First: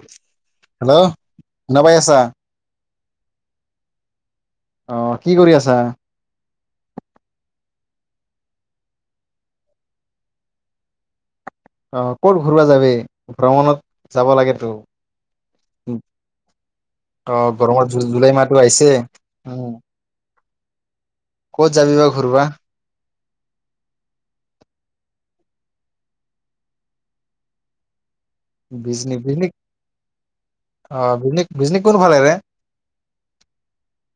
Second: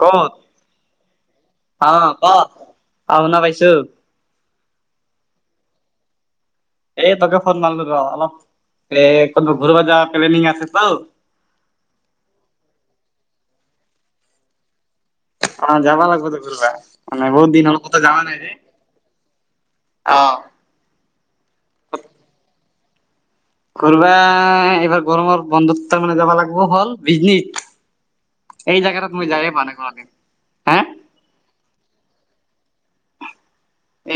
কওঁ, হেল্ল' শুনা পাই আছা অ' কওঁ অ' শুনা পাইছো। অহ, কি কৰি আছা? এই তাকে ফোন মাৰিলো ৰ অলপ এ কোন ঘৰুব যোৱা প্লেনিং আছে টো। অ ক'ত ঘূৰুৱা যাবি ভ্ৰমণত যাব লাগেতো। অ যাবা লাগিব ঘোৰবা, মানে অ বহুত দিন হ'ল গৰমৰ জু কত যাবা জুলাই নাই মাহটো যে। আহিছে উম অ। ক'ত যাবি বা ঘূৰবা? ঘোৰবা এইবাৰ গৰমৰ বন্ধত তাৰ মানে যাবা লাগিব হল [inaudible] এই বিজনী জাগাৰাত মই যায়ে বিজনীক পোৱা নাই, হা। অ ভিনিক বিজনী কোনফালে যায়?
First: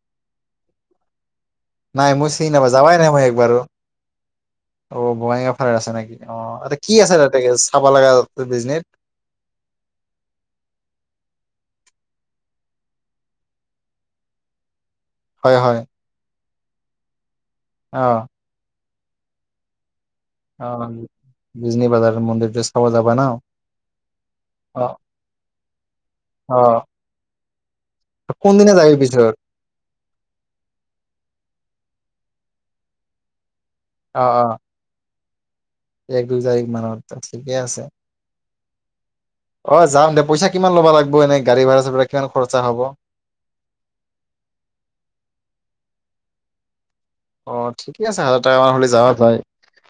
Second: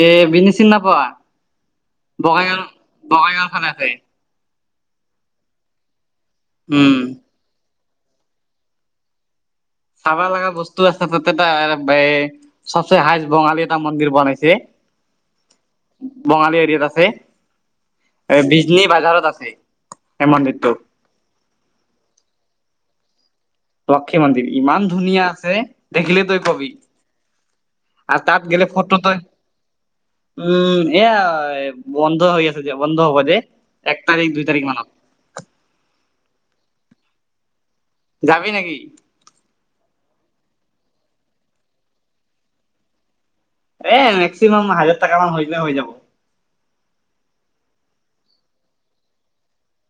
এ বিনি চি নাপোৱা? নাই মই চিনি বঙাইগাঁও নাপা, যাৱাই নাই মই বঙাইগাঁওৰ একবাৰো। ফালে আছে অ বঙাইগাঁও ফাল আছে নেকি, অ কি উম আছে তাতে চাব লগা টো বীজনিত? চাবা লাগা বস্তু আছে তাতে তাৰ এ চবচে হাইষ্ট বঙালী এটা মন্দিৰ বনাইছে। হয় হয়। বঙালী এৰিয়াত আছে। অহ। বিজনী বজাৰত আছে। এই অ মন্দিৰটো বিজনী বাজাৰ মন্দিৰটো চাব যাবা ন? লক্ষী মন্দিৰ অ ইমান আছে দেখিলে তই অ কবি। আৰু তাত গেলে কোনদিনা যাবি ফটো তই পিছত উম এয়া বন্ধ হৈ আছে যে বন্ধ হ'ব যে এক অ তাৰিখ দুই অ তাৰিখ মানত। এক দুই তাৰিখ মানত ঠিকে আছে। জাবি নেকি? অ যাম দে, পইচা কিমান লব লাগব এনে গাড়ী ভাড়া চাড়া কিমান খৰচা হব? এ মেক্সিমাম হাজাৰ টকা মান হৈলে হৈ যাব। অ ঠিকে আছে হাজাৰ টকা মান হলে যাৱা যায়।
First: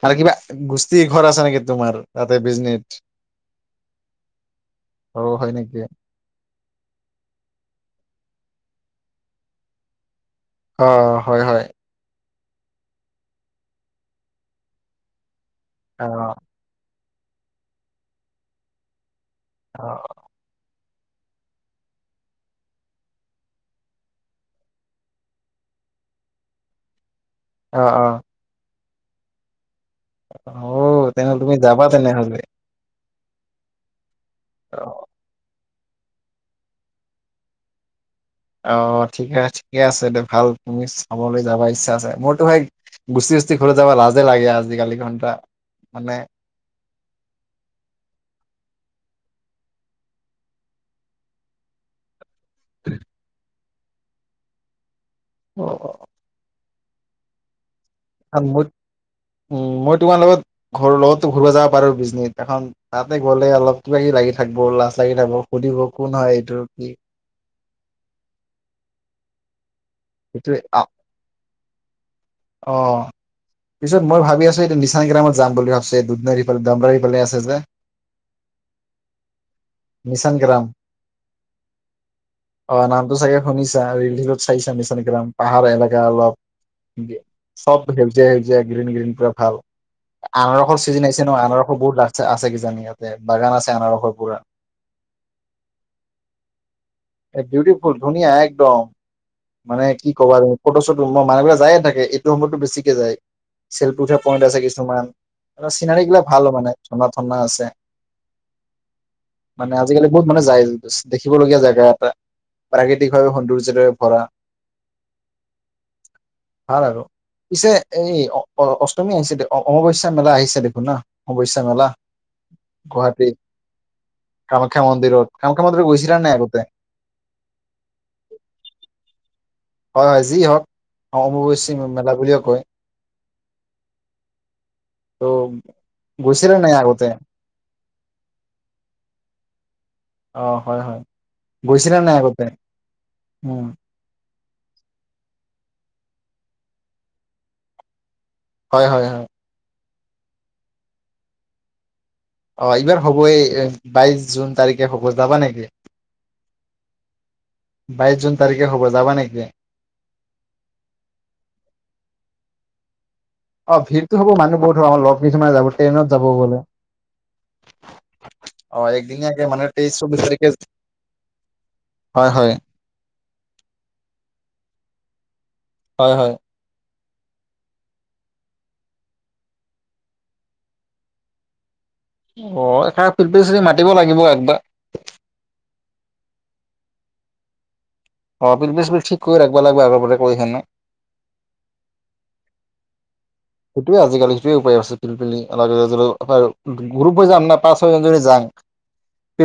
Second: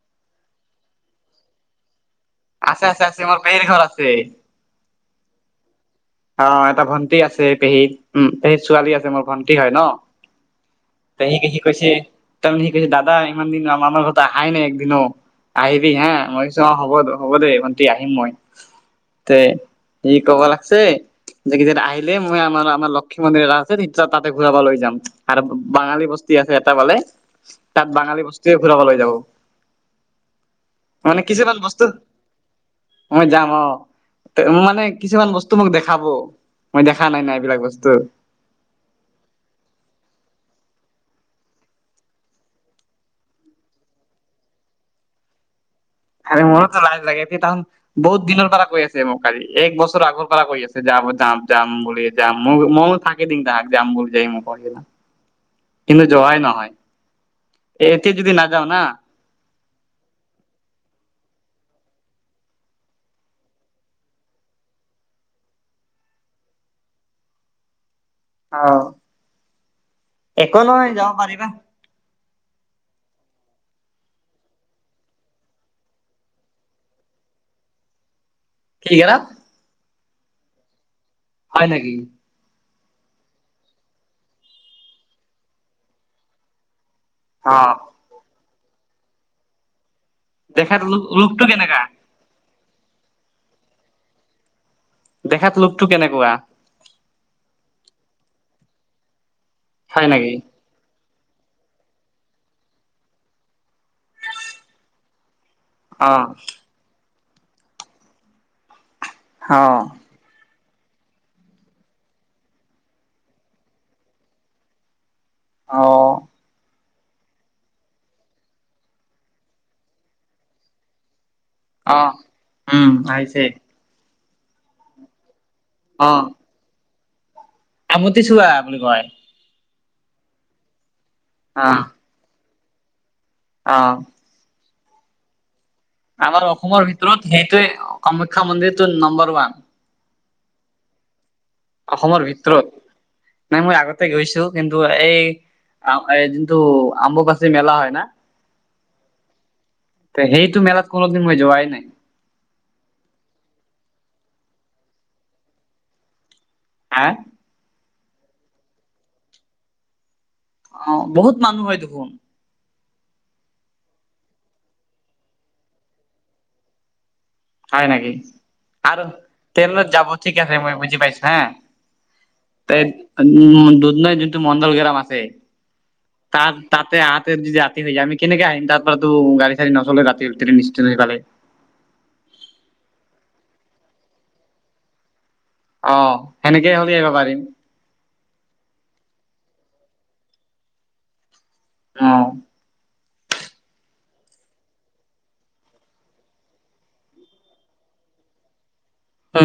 আৰু কিবা গোষ্ঠীঘৰ আছে নেকি তোমাৰ? তাতে আছে বিজনিত। আছে আছে মোৰ পেহীৰ ঘৰ আছে অ হয় নেকি? অ এটা ভণ্টি আছে পেহী উম পেহী ছোৱালী আছে মোৰ ভণ্টি হয় ন। অ পেহী হয় আহি হয় কৈছে তাৰমানে সি কৈছে দাদা ইমান দিন আমাৰ মাজত আহায়ে নাই একদিনো। আহিবি অ হা, মই কৈছো অ হ'ব হ'ব দে ভণ্টি আহিম মই। তে অ কি ক'ব লাগছে? যে কিতা আহিলে মই আমাৰ আমাৰ লক্ষী মন্দিৰ এটা আছে তেতিয়া তাতে ঘূৰাব লৈ যাম। আৰু বাঙালী বস্তি আছে এটা পালে, অ তাত অ বাঙালী বস্তুৱে ঘূৰাবলৈ যাব। অও মানে তেনেহ'লে তুমি কিছুমান যাবা বস্তু তেনেহলে। মই যাম অ, অ মানে কিছুমান বস্তু মোক দেখ খাব, মই দেখা নাই না এইবিলাক বস্তু। অ ঠিকে ঠিকে আছে দে ভাল তুমি চাবলৈ যাবা ইচ্ছা আছে, মোৰতো ভাই গুচি চুতী ঘৰত যাবা লাজে লাগে আজিকালি ঘণ্টা মানে মোৰটো লাজ লাগে এটি তান বহুত দিনৰ পৰা কৈ আছে মোক কালি এক বছৰ আগৰ পৰা কৈ আছে যাম যাম যাম বুলি। যাম ম মইয়ো থাকে দিম তাক যাম বোৰ যাই মোৰ পঢ়িলা। অ অহ। যোৱাই নহয়, এটি যদি নাযাওঁ না উম্, মই তোমাৰ লগত ঘৰৰ লগতো ঘূৰিব যাব পাৰোঁ, বিজনে এখনত। তাতে গ'লে অলপ কিবা-কিবি লাগি থাকিব, লাজ লাগি থাকিব, সুধিব কোন হয় এইটোৰ কি? অ', এইটোৱে একো আ নহয়, যাব পাৰিবা। অ', পিছত মই ভাবি আছোঁ, এইটো নিচানং গে্ৰামত যাম বুলি ভাবি আছোঁ। দুনাৰফে দমদাৰৰিফালে আছে যে। কি গেলাম? মিচাংগেলাম। হয় নেকি? অ', নামটো চাগে শুনিছাঁ! ৰিলিফত চাইছা মিছাংগেৰাম, পাহাৰ এলেকা অলপ। অ। চব সেউজিয়া সেউজীয়াই, গ্ৰীণ গ্ৰীণ, পুৰা ভাল। আনাৰসৰ দেখাত লোক চিজন আহিছে লোকটো নহয়, আনাৰসৰ কেনেকা বহুত লাগি আছে কিজানি ইয়াতে। বাগান আছে আনাৰসৰ পুৰা। দেখাত লোকটো কেনেকুৱা? বিউটিফুল, ধুনীয়া একদম, মানে হয় কি নেকি? কবা। ফটো চটো মই মানুহবিলাক যায়ে থাকে, এইটো সময়তো বেছিকে যায়। চেল্ফি উঠা পইণ্ট আছে কিছুমান। এ চিনাৰী অ। গিলা ভাল মানে, ঠাণ্ডা ঠাণ্ডা আছে। অ। মানে আজিকালি বহুত মানে যায়, দেখিবলগীয়া জেগা এটা। প্ৰাকৃতিকভাৱে সৌন্দৰ্যৰে ভৰা। অ', ভাল আৰু পিছে এই, অ'অষ্টমী আহিছে দে। অমাৱস্যা মেলা আহিছে দেখোন না। অবশ্যা মেলা, অ উম গুৱাহাটী। আহিছে কামাখ্যা মন্দিৰত, কামাখ্যা মন্দিৰত অ গৈছিলানে নাই আগতে। আমতি চোৱা, বুলি কয়। হয়, যি হওঁক। অ' অমাৱৈশ্যা মেলা বুলিওঁ কয়। অ', ত' আমাৰ গৈছিলা নাই অসমৰ আগতে ভিতৰত সেইটোৱে, কামাখ্যা মন্দিৰটো নম্বৰ ওৱান। অ', হয় হয়। গৈছিলা নাই অসমৰ আগতে ভিতৰত, নাই উম মই আগতে- তে গৈছোঁ, কিন্তু এই আ এইটো যোনটো অম্বুবাচী মেলা হয় না। হয় হয় হয়। সেইটো মেলাত কোনোদিন মই যোৱাই নাই। অ', এইবাৰ হ'বয়ে, বাইশ জুন তাৰিখে হ'ব, যাবা নেকি? অ', বাইশ জুন তাৰিখে হ'ব, যাবা নেকি? অ', বহুত মানুহ হয় দেখোন। অ', ভিৰতো হ'ব, মানুহ বহুত হ'ব। লগ কিছুমানে যাব, ট্ৰেইনত যাব বোলে। হয় নেকি, অ আৰু একদিনীয়াকে মানে তেইশ ট্ৰেইনত যাব চৌবিশ ঠিক তাৰিখে আছে, মই বুজি পাইছোঁ হা। হয় হয়। উম্, দুধ নাইট, যোনটো মণ্ডল গৰম আছে। হয় হয়। তাত, তাতে আঁতৰ যদি ৰাতি হৈ যায়, আমি কেনেকে আহিম। তাৰ পৰাতো গাড়ী চাৰী নচলে ৰাাঁতি, তে নিশ্চিত হৈ পালে। অ', এটা চি মাতিব লাগিব একবাৰ। অ', সেনেকেই হ'লে আহিব পাৰিম। অ', বিল বিচ ঠিক কৰি ৰাখিব লাগিব, আগতে কৈ স পিনে। অ', সেইটোৱে আজিকালি, সেইটোৱে উপায় আছে। গৰু যাম না, পাঁচ ছয়জনী যাম।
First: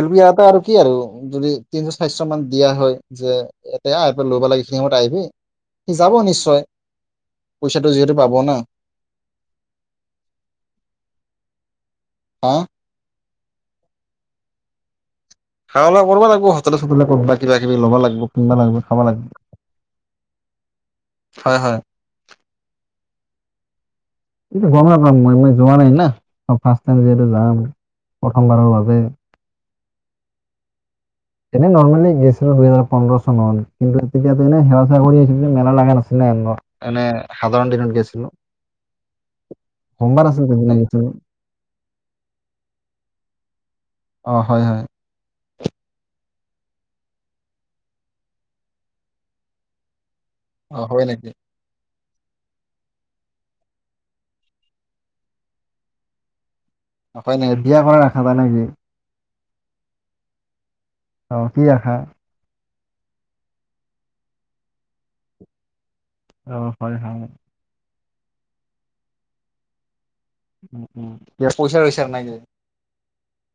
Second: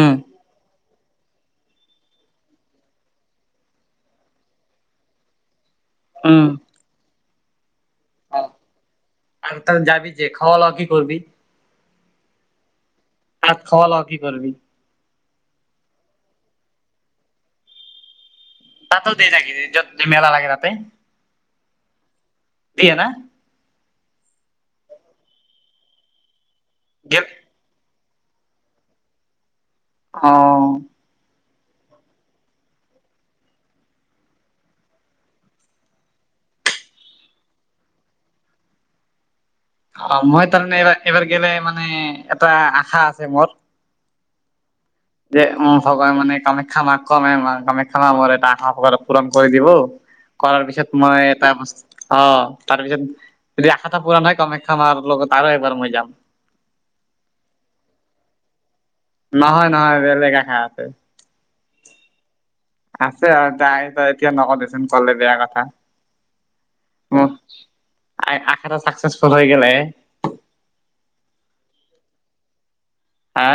উম আৰু কি আৰু যদি। তিনশ চাইশ মান দিয়া হয় যে এতিয়া লব লাগে সখিনি সময়ত আহিবি। যাব উম নিশ্চয় পইচাটো যিহেতু পাব ন। আৰু ত যাবি যে ঘৰ ল কি কৰিবি। অ'। তাত খ ল কি কৰবি। খাবা লাগা কৰিব লাগব হোটলে চোটলে ক'ৰবাত কিবা কিবি লব লাগিব কিনবা লাগিব। খাব তাতো দ লাগিব য কি য মেলা লাগে তাতে। হয় হয়। দিয়ে না। এইটো গম নাপাম মই মই যোৱা নাই না মই ফাৰ্ষ টাইম যিহেতু যাম। প্ৰথমবাৰৰ বাবে। অ' এনেই নৰ্মেলি গৈছিলোঁ। দুহেজাৰ পোন্ধৰ চনত কিন্তু তেতিয়া এনে সেৱা চেৱা কৰি আছিলোঁ মেলা চেলা লগা নাছিলে। মানে সাধাৰণ দিনত গৈছিলোঁ। [inaudible] অ মই সেইদিনা তাৰমানে এইবাৰ গৈছিলো এইবাৰ গেলে মানে এটা আশা আছে মোৰ। অ হয় হয়। যে অ ভগৱানে কামাখ্যা মাক কমে মা কামাখ্যা মা মোৰ এটা আশা পূৰণ কৰি দিব। কৰাৰ অ পিছত হয় মই নেকি এটা বচ অ তাৰপিছত যদি আশাটা পূৰাণ হয় কামাখ্যা মাৰ লগত আৰু এবাৰ মই যাম। নায় নেকি বিয়া কৰা আশা বা নেকি? নহয় নহয় বেলেগ আশা আছে। অ কি আশা? আছে আৰু তাই তই এতিয়া নকও দেচোন কলে বেয়া কথা। অ হয় হয়। এ আশাটা চাকচেচফুল হৈ গেলে, উ উ এ পইচা চইচাৰ নাকি? হা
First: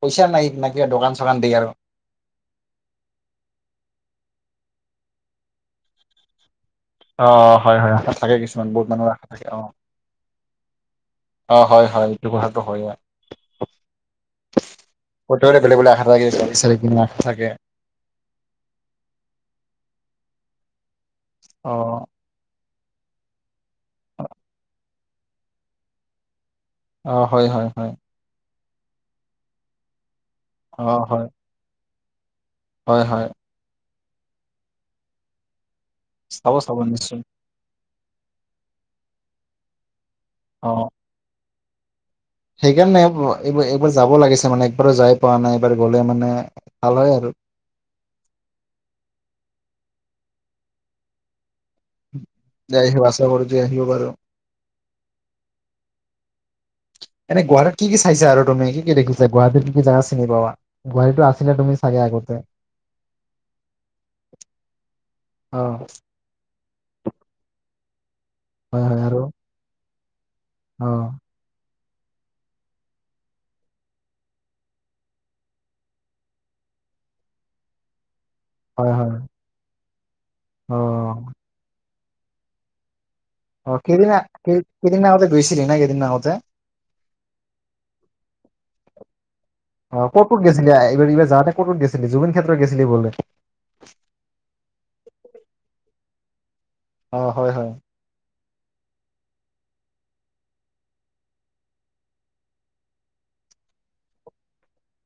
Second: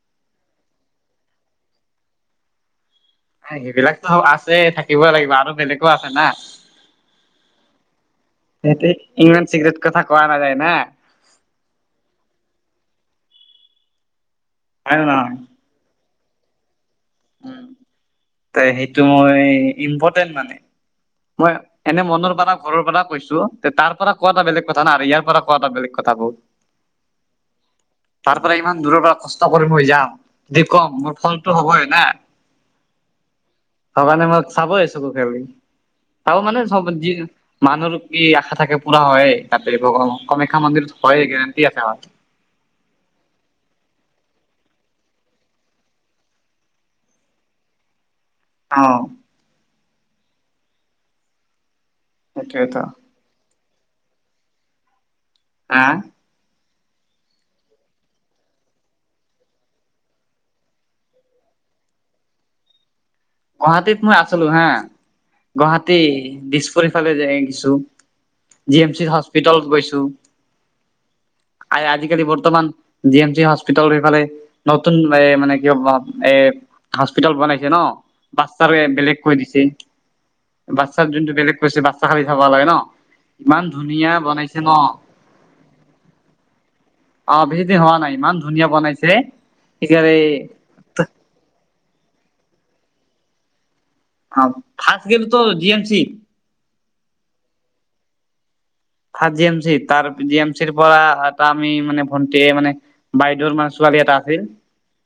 পইচা নাই নাকি দোকান চোকান দি আৰু, আ সেইবিলাকতো আছে থাকিবই লাগিব আৰু বেলেগো আছে না। অ হয় হয় আশা থাকে কিছুমান বহুত সেইটো মানুহৰ আশা ইমান থাকে অ, চিক্ৰেট কথা কোৱা নাযায় না অ হয় হয় এইটো কথাটো হয় অ, হয়নে নহয়? প্ৰত্যকৰে বেলেগ বেলেগ আশা থাকে [unintelligible] আশা থাকে। তে সেইটো মই ইম্পৰ্টেণ্ট মানে মই অ এনে মনৰ পাৰা, ঘৰৰ পাৰা কৈছো তে তাৰ পাৰা কোৱাটা বেলেগ কথা না আৰু ইয়াৰ পাৰা কোৱাটা বেলেগ কথা বহুত। অ হয় হয় হয়। তাৰ পাৰা ইমান দূৰৰ পৰা কষ্ট কৰি মই যাম দি অ কম মোৰ হয় ফলটো হ'বই না হয় হয়। ভগৱানে মোক চাবই চকু খেলি চাব মানে চব যি মানুহৰ কি আশা থাকে পুৰা হয়েই তাতে ভগ- কামাখ্যা অ মন্দিৰত হয়েই গেৰেণ্টি আছে হয়। সেইকাৰণে এ এইবাৰ এইবাৰ যাব লাগিছে মানে একবাৰো যাই পোৱা নাই একবাৰ গলে মানে ভাল হয় আৰু, অ সেইটোৱেতো যাইহক আশা কৰো যাই আহিব পাৰো। [inaudible] এনে গুৱাহাটীত কি কি চাইছা আৰু তুমি কি কি দেখিছা গুৱাহাটীৰত কি কি জাগা চিনি পাৱা? গুৱাহাটীটো আছিলা, তুমি চাগে আগতে? গুৱাহাটীত মই আছিলো হা, অ গুৱাহাটী দিছপুৰ ইফালে যাই আহিছো। জি, হয় এম, হয় চি, আৰু হস্পিতালত গৈছো। অ, আ, আ, আজিকালি বৰ্তমান জি, এম, চি, হস্পিটালৰ এইফালে নতুন এ, মানে কিবা এ, হস্পিতাল বনাইছে ন, হয় [inaudible] হয় বেলেগকৈ দিছে, বাচ্ছাৰ অ যোনটো বেলেগ কৰছে বাচ্ছা খালি চাবা লাগে ন, ইমান অ, ধুনীয়া কেইদিনা, বনাইছে ন কেইদিন আগতে গৈছিলি না, কেইদিন আগতে। অ, বেছিদিন হোৱা নাই, ইমান ধুনীয়া বনাইছে অ ক'ত ক'ত গেছিলি আ, এইবাৰ [inaudible] এইবাৰ যাওঁতে ক'ত,, ক'ত গৈছিলি, জুবিন ক্ষেত্ৰত গৈছিলি বোলে? অ, ফাষ্ট গেলুতো জি, এম, চি, অ, হয় হয়। হা, জি, এম, চি, তাৰ পি, জি, এম, চিৰ, পৰা এটা আমি মানে ভণ্টিয়ে মানে বাইদেউৰ মাৰ, ছোৱালী এটা আছিল।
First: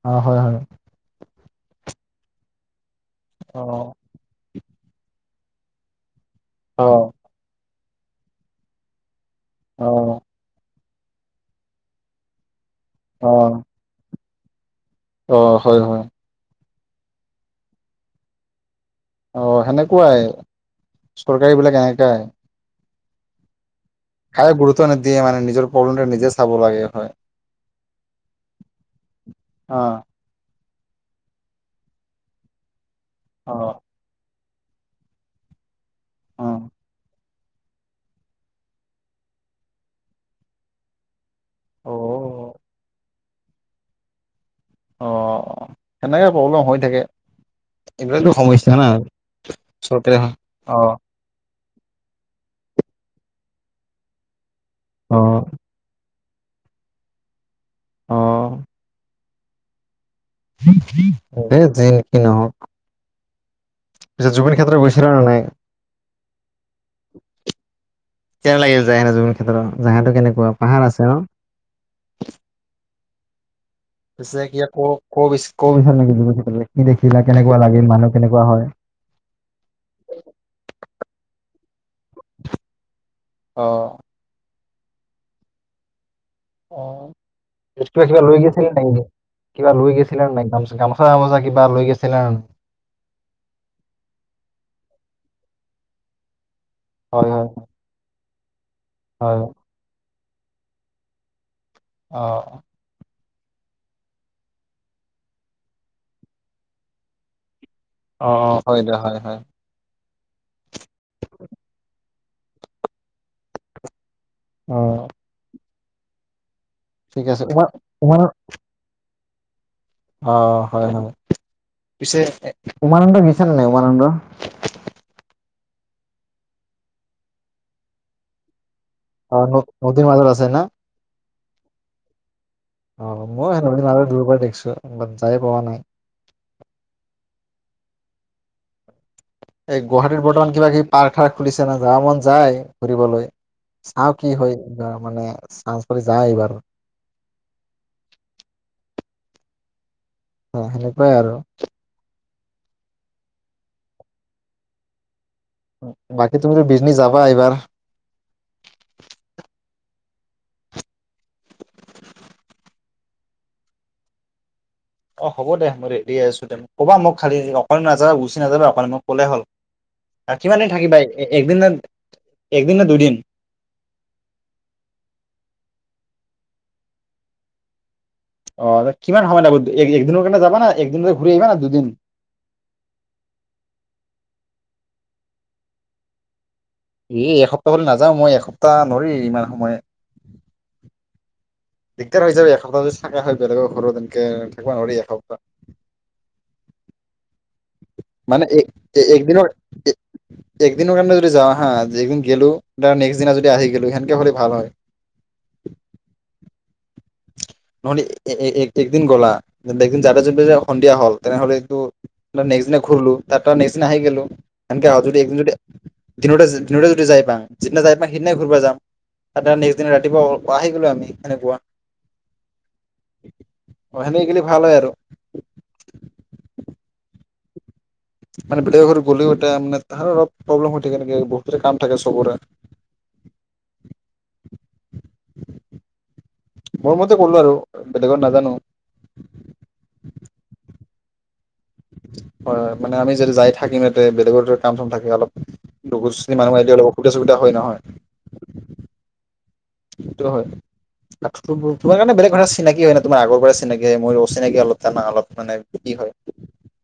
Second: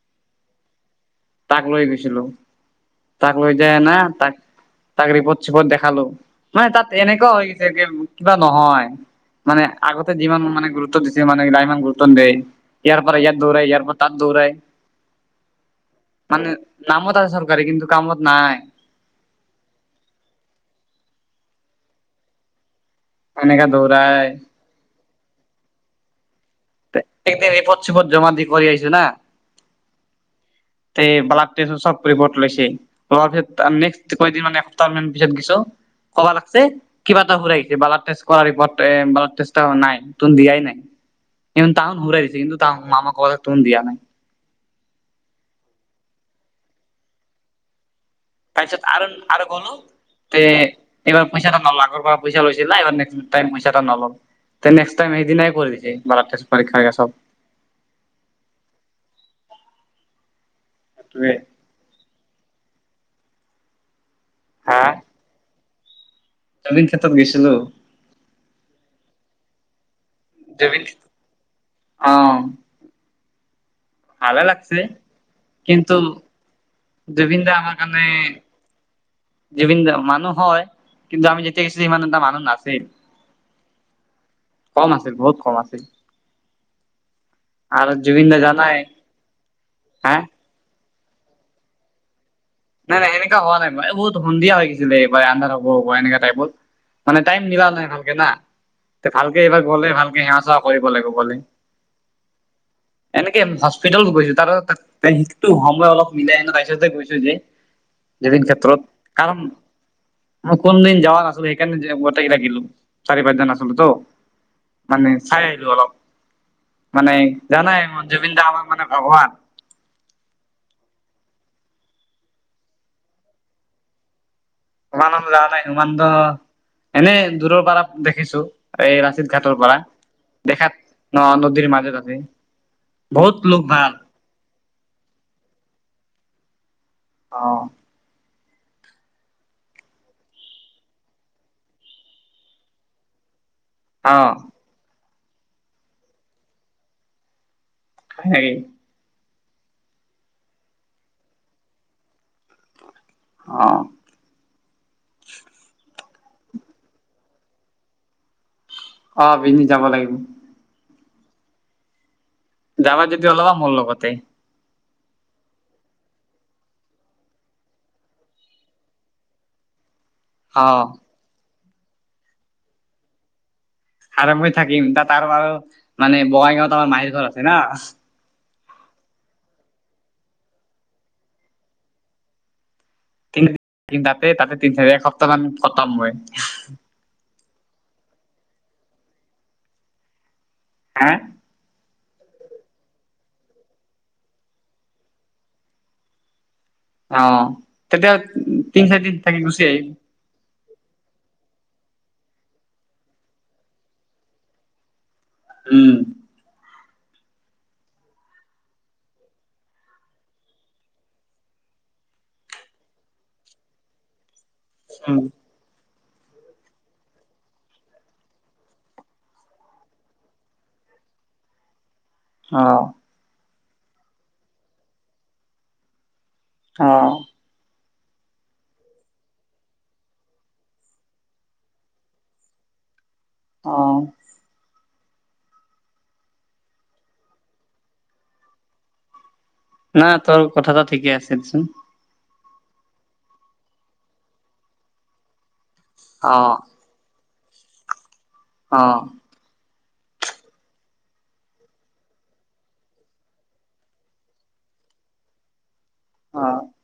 অ, হয় হয়। তাক লৈ গৈছিলো, তাক লৈ অ যায় হেনা তাক তাক ৰিপৰ্ট-চিপৰ্ট দেখালো, অ তাত এনেকুৱা হৈ গেছে যে, কিবা নহয়। মানে অ আগতে যিমান মানে গুৰুত্ব দিছে, মানে এতিয়া ইমান গুৰুত্ব নিদিয়ে, ইয়াৰ পৰা অ ইয়াত দৌৰাই, ইয়াৰ পৰা তাত দৌৰাই। অ, হয় হয়। মানে নামত আছে চৰকাৰে, কিন্তু কামত নাই। অ, সেনেকুৱাই চৰকাৰী বিলাক এনেকুৱাই। এনেকা দৌৰাই। কাই গুৰুত্ব নিদিয়ে মানে, নিজৰ প্ৰব্লেমট নিজে চাব লাগে। হয় এতে ৰিপৰ্ট-চিপৰ্ত জমা দি কৰি আহিছো না। অ তে, ব্লাড টেষ্ট চব, ৰিপৰ্ট ওলাইছে, তোমাৰ অ পিছত আমি [inaudible] এসপ্তাহ মান পিছত দিছো, ক'বা অ লাগছে কিবা [inaudible] ব্লাড টেষ্ট কৰা, ৰিপৰ্ট ব্লাড টেষ্টৰ নাই নতুন দিয়াই নাই। অ [inaudible] ঘূৰাই দিছে, কিন্তু তাহ মামা কয় নতুন দিয়া নাই। অ, সেনেকে প্ৰব্লেম হৈ থাকে, এইবিলাক সমস্যা তাৰপিছত আৰু আৰু ন, গ'লো চৰকাৰে তে অ, এইবাৰ পইচা, [inaudible] তে নেষ্ট টাইমে অ সেই দিনাই কৈ দিছে। ব্লাড টেষ্ট পৰীক্ষা এই, চব। অ, সেইটোৱে [inaudible] এই যি, কি, নহওঁক। পিছে, জুবিন হা ক্ষেত্ৰত গৈছিলা না, নাই? জুবিন ক্ষেত্ৰত গৈছিলো। কেনে লাগিল যাই, জুবিন ক্ষেত্ৰত জাগাটো কেনেকুৱা জুবিন পাহাৰ আছে ন? হয় আছে, ক, ক, ক, নেকি কি দেখিলা জুবিন দা কেনেকুৱা আমাৰ লাগিল কাৰণে মানুহ কেনেকুৱা হয়? [inaudible] মানুহ হয়, কিন্তু আমি যেতিয়া গেছো সিমান এটা মানুহ নাছিল। অ, কম আছিল, বহুত কম আছিল। অ আৰু কিবা কিবা জুবিন লৈ দা গৈছিলে জানাই নাই কিবা লৈ হা গৈছিলা নাই গামচা গাম, গামোচা চামোচা কিবা লৈ গৈছিলা? নাই নাই এনেকা হোৱা নাই বহুত সন্ধিয়া হৈ গেছিলে এইবাৰ আন্ধাৰ হব হব ইনেকা টাইপত। মানে হয় টাইম হয় মিলা নাই ভালকে না ভালকে হয় এইবাৰ গ'লে ভালকে সেৱা চেৱা কৰিব লাগিব গলে। অঁ এনেকে হস্পিতালত গৈছো [unintelligible] সময় অলপ মিলে এনে তা পিচতে গৈছো যে। অ', অ জুবিন হয় ক্ষেত্ৰত দে হয় হয় কাৰণ, মই কোনদিন যাৱা নাছিলো সেইকাৰণে গতেকেইতা গলো চাৰি পাঁচজন আছিলো তো অ', মানে চাই আহিলো অলপ মানে ঠিক আছে উমা জানাই ম উমা জুবিন দা আমাৰ মানে ভগৱান। অ হয় হয় পিছে উমানন্দ গেছা না নাই উমানন্দ? উমানন্দ যা নাই উমানন্দ এনে দূৰৰ পৰা দেখিছো এই ৰাছ লাচিত অ', ঘাটৰ পৰা নদীৰ মাজত আছে না দেখাত ন নদীৰ মাজত আছে। অ বহুত মই লোক সেই নদীৰ ভাল মাজত দূৰ পৰা দেখিছো বাট যায় পোৱা নাই। অ এ গুৱাহাটীত বৰ্তমান কিবা কিবি পাৰ্ক থাৰ খুলিছে নে যাব মন যায় ফুৰিবলৈ। চাওঁ অ কি হয় মানে চাঞ্চ পালে যায় আহিম আৰু। হেই হয় সেনেকুৱাই আৰু। অ বাকী তুমিতো বিজনী যাবা এইবাৰ। অ বিজনী যাব লাগিব। যাবা যদি উলাবা মোৰ লগতে। অ' হ'ব দে মই ৰেডিয়ে আছোঁ দে ক'বা মোক খালী অকলে নাযাও গুচি নাযাবা অকলে, মোক ক'লে হ'ল। কিমান অ দিন থাকিবা একদিন নে একদিন নে দুদিন। আৰাম হৈ থাকিম তাত আৰু মানে বঙাইগাঁৱত আমাৰ মাহীৰ আছে না। অ' কিমান সময় লাগব একদিনৰ কাৰণে যাবা একদিন ত ঘূৰি আহিবা না দুদিন। তাতে তাতে তিনি একসপ্তাহ মান কতাম মই। এ এসপ্তাহ হলে নাযাওঁ মই এসপ্তাহ নোৱাৰি ইমান সময়। হা? দিগদাৰ হৈ যাই এসপ্তাহ যদি থাকা হয় বেলেগৰ ঘৰত সেনেকে। তেনেকে থাকিব নোৱাৰি এসপ্তাহ। অ' তেতিয়া মানে এক তিনি চাৰি দিন একদিনৰ থাকি গুচি আহিম। একদিনৰ কাৰণে যদি যাওঁ আৰু এদিন গেলো নেক্সট দিনা যদি আহি গলোঁ। সেনেকে হ'লে ভাল হয়। উম নহলে এক একদিন গলা একদিন যাওতে যেতিয়া সন্ধিয়া হল তেনেহ'লে তো, নেক্সট দিনা ঘূলো। তাৰ পৰাৰা নেক্স দিনা আহি গলোঁ, সেনকে আৰু যদি উম একদিন যদি দিনতে দিনতে যদি যাই পা যিদিনা যাই পাওঁ সেইদিনাাই ঘূৰিব যাম। তাতে নেক্সট দিনা ৰাতিপুৱা আহি গলো আমি সেনেকুৱা। অ' অ' সেনেকে গিলি ভাল হয় আৰু। অ' মানে বেলেগ ঘৰত গ'লেও এটা মানে অলপ প্ৰব্লেম হৈ থাকে নেকি বহুতেৰে কাম থাকে চবৰে। অ মোৰ মতে কলো আৰু বেলেগত নাজানোঁ আৰু। না তোৰ কথাটা ঠিকে আছেচোন। হয় হয় মানে আমি যদি যাই থাকিম ইতে বেলেগৰটো কাম চাম থাকে অলপ। দুুখীচি অ মানুহ এ অসুবিধা চখুবিধা হয় নহয়। অ। সেইটোও হয়। তোমাৰ কাৰণে বেলেগ কথা চিনাকি হয় ন আগৰ পৰাই চিনাকি হয় মই অচিনাকি অলপান অলপ মানে কি হয়? অ।